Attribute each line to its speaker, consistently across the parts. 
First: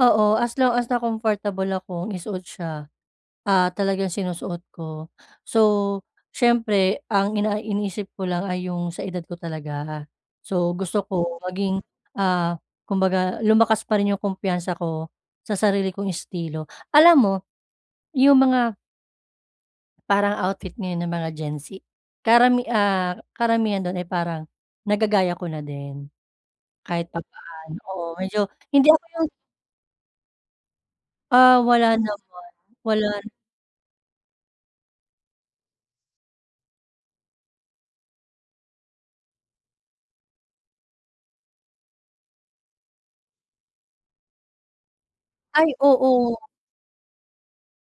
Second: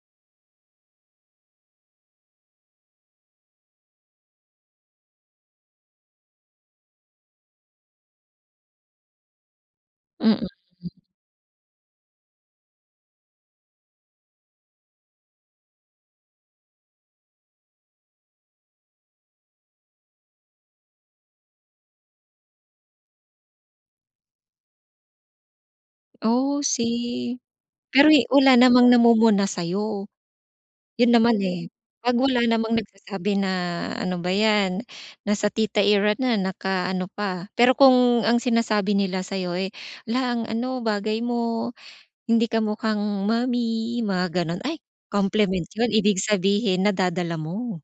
Speaker 1: Oo, as long as na comfortable akong isuot siya, ah, talagang sinusuot ko. So, siyempre ang ina iniisip ko lang ay 'yong sa edad ko talaga,
Speaker 2: Mm,
Speaker 1: so
Speaker 2: hmm.
Speaker 1: gusto ko maging, ah, kumbaga lumakas pa rin 'yong kumpiyansa ko, sa sarili kong istilo. Alam mo 'yong mga parang outfit ngayon ng mga Gen Z, karami ah, karamihan dun ay parang, nagagaya ko na din.
Speaker 2: Oh,
Speaker 1: Kahit
Speaker 2: see,
Speaker 1: papaano oo
Speaker 2: pero e
Speaker 1: medyo
Speaker 2: wala
Speaker 1: hindi
Speaker 2: namang
Speaker 1: ako yung
Speaker 2: namumuna sayo? 'Yun naman'
Speaker 1: Ah,
Speaker 2: eh'
Speaker 1: wala
Speaker 2: 'pag
Speaker 1: naman,
Speaker 2: wala namang
Speaker 1: wala n
Speaker 2: nagsasabi na, "Ano ba yan, nasa tita era na naka-ano pa." Pero kung ang sinasabi nila sayo, eh,"Hala ang ano, bagay mo hindi ka mukhang mommy," mga ganon ay compliment
Speaker 1: Ay
Speaker 2: yun ibig
Speaker 1: oo.
Speaker 2: sabihin nadadala mo.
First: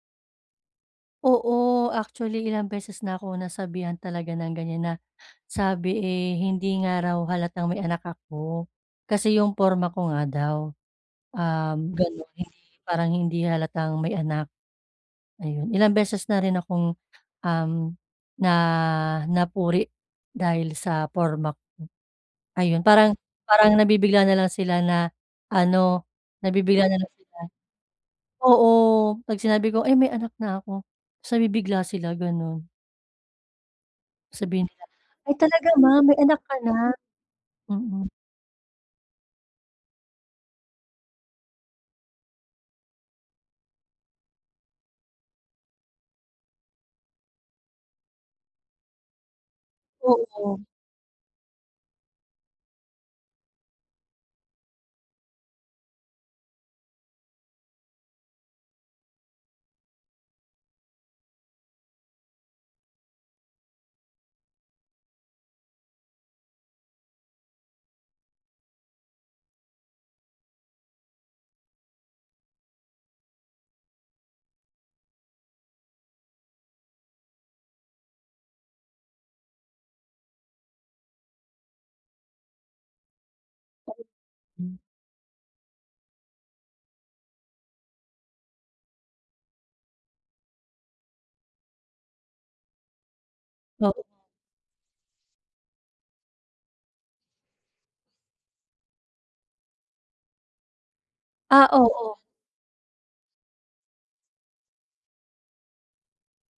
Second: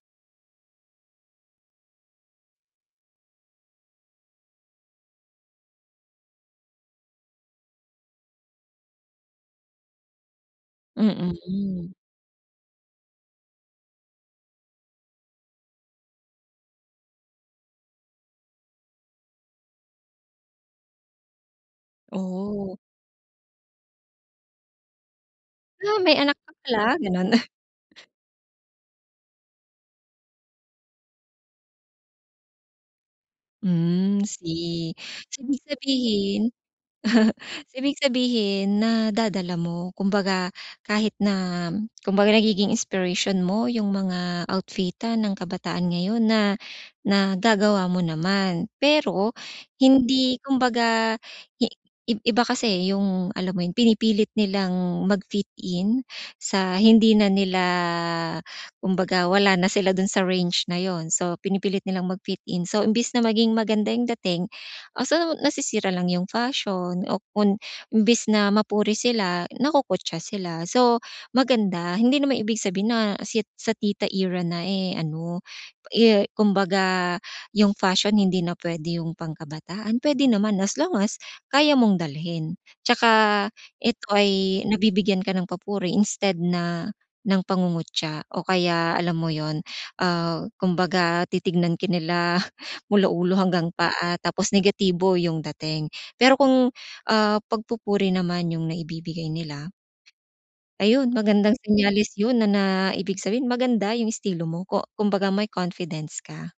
Speaker 1: Oo, actually ilang beses na ako nasabihan talaga ng ganiyan na sabi, eh, hindi nga raw halatang may anak ako kasi 'yong porma ko nga daw.
Speaker 2: Mm.
Speaker 1: Um, gano'n hindi parang hindi halatang may anak, ayun. Ilang beses na rin akong, um, na napuri dahil sa porma ko.
Speaker 2: Oh.
Speaker 1: Ayun parang parang nabibigla nalang sila na
Speaker 2: "Ah
Speaker 1: ano,
Speaker 2: may anak ka pala?"
Speaker 1: nabibigla nalang
Speaker 2: Ganun.
Speaker 1: sila oo, kapag sinabi ko, "Eh may anak na ako," tapos nabibigla sila ganon.
Speaker 2: Hmm,
Speaker 1: Sabihin nila,
Speaker 2: see,
Speaker 1: "Ay
Speaker 2: so ibig
Speaker 1: talaga ma'am, may anak
Speaker 2: sabihin
Speaker 1: ka na?"
Speaker 2: ibig
Speaker 1: Mm.
Speaker 2: sabihin nadadala mo, kumbaga kahit na kumbaga nagiging inspiration mo 'yung mga outfitan ng kabataan ngayon na nagagawa mo naman, pero hindi
Speaker 1: Oo.
Speaker 2: kumbaga, hi iba kasi 'yung alam mo 'yun pinipilit nilang mag-fit in, sa hindi na nila kumbaga wala na sila dun sa range na 'yun, so pinipilit nilang mag-fit in, so imbis na maging maganda 'yung dating, ah, so nasisira lang 'yung fashion o kun imbis na mapuri sila nakukutya sila, so maganda, hindi naman ibig sabihin na si sa tita era na, eh, ano, eh, kumbaga ,yung fashion hindi na puwede 'yung pangkabataan, puwede naman as long as kaya mong dalhin. At saka ito
Speaker 1: [unintelligible]
Speaker 2: ay
Speaker 1: Hmm.
Speaker 2: nabibigyan ka ng papuri instead na, ng pangungutya o kaya alam mo 'yun, ah, kumbaga titignan ka nila mula ulo hanggang
Speaker 1: O
Speaker 2: paa tapos negatibo 'yung dating. Pero kung, ah, pagpupuri naman 'yung naibibigay nila ayun magandang
Speaker 1: Ah
Speaker 2: senyales
Speaker 1: oo.
Speaker 2: 'yun na na ibig sabihin maganda 'yung estilo mo, ko kumbaga may confidence ka.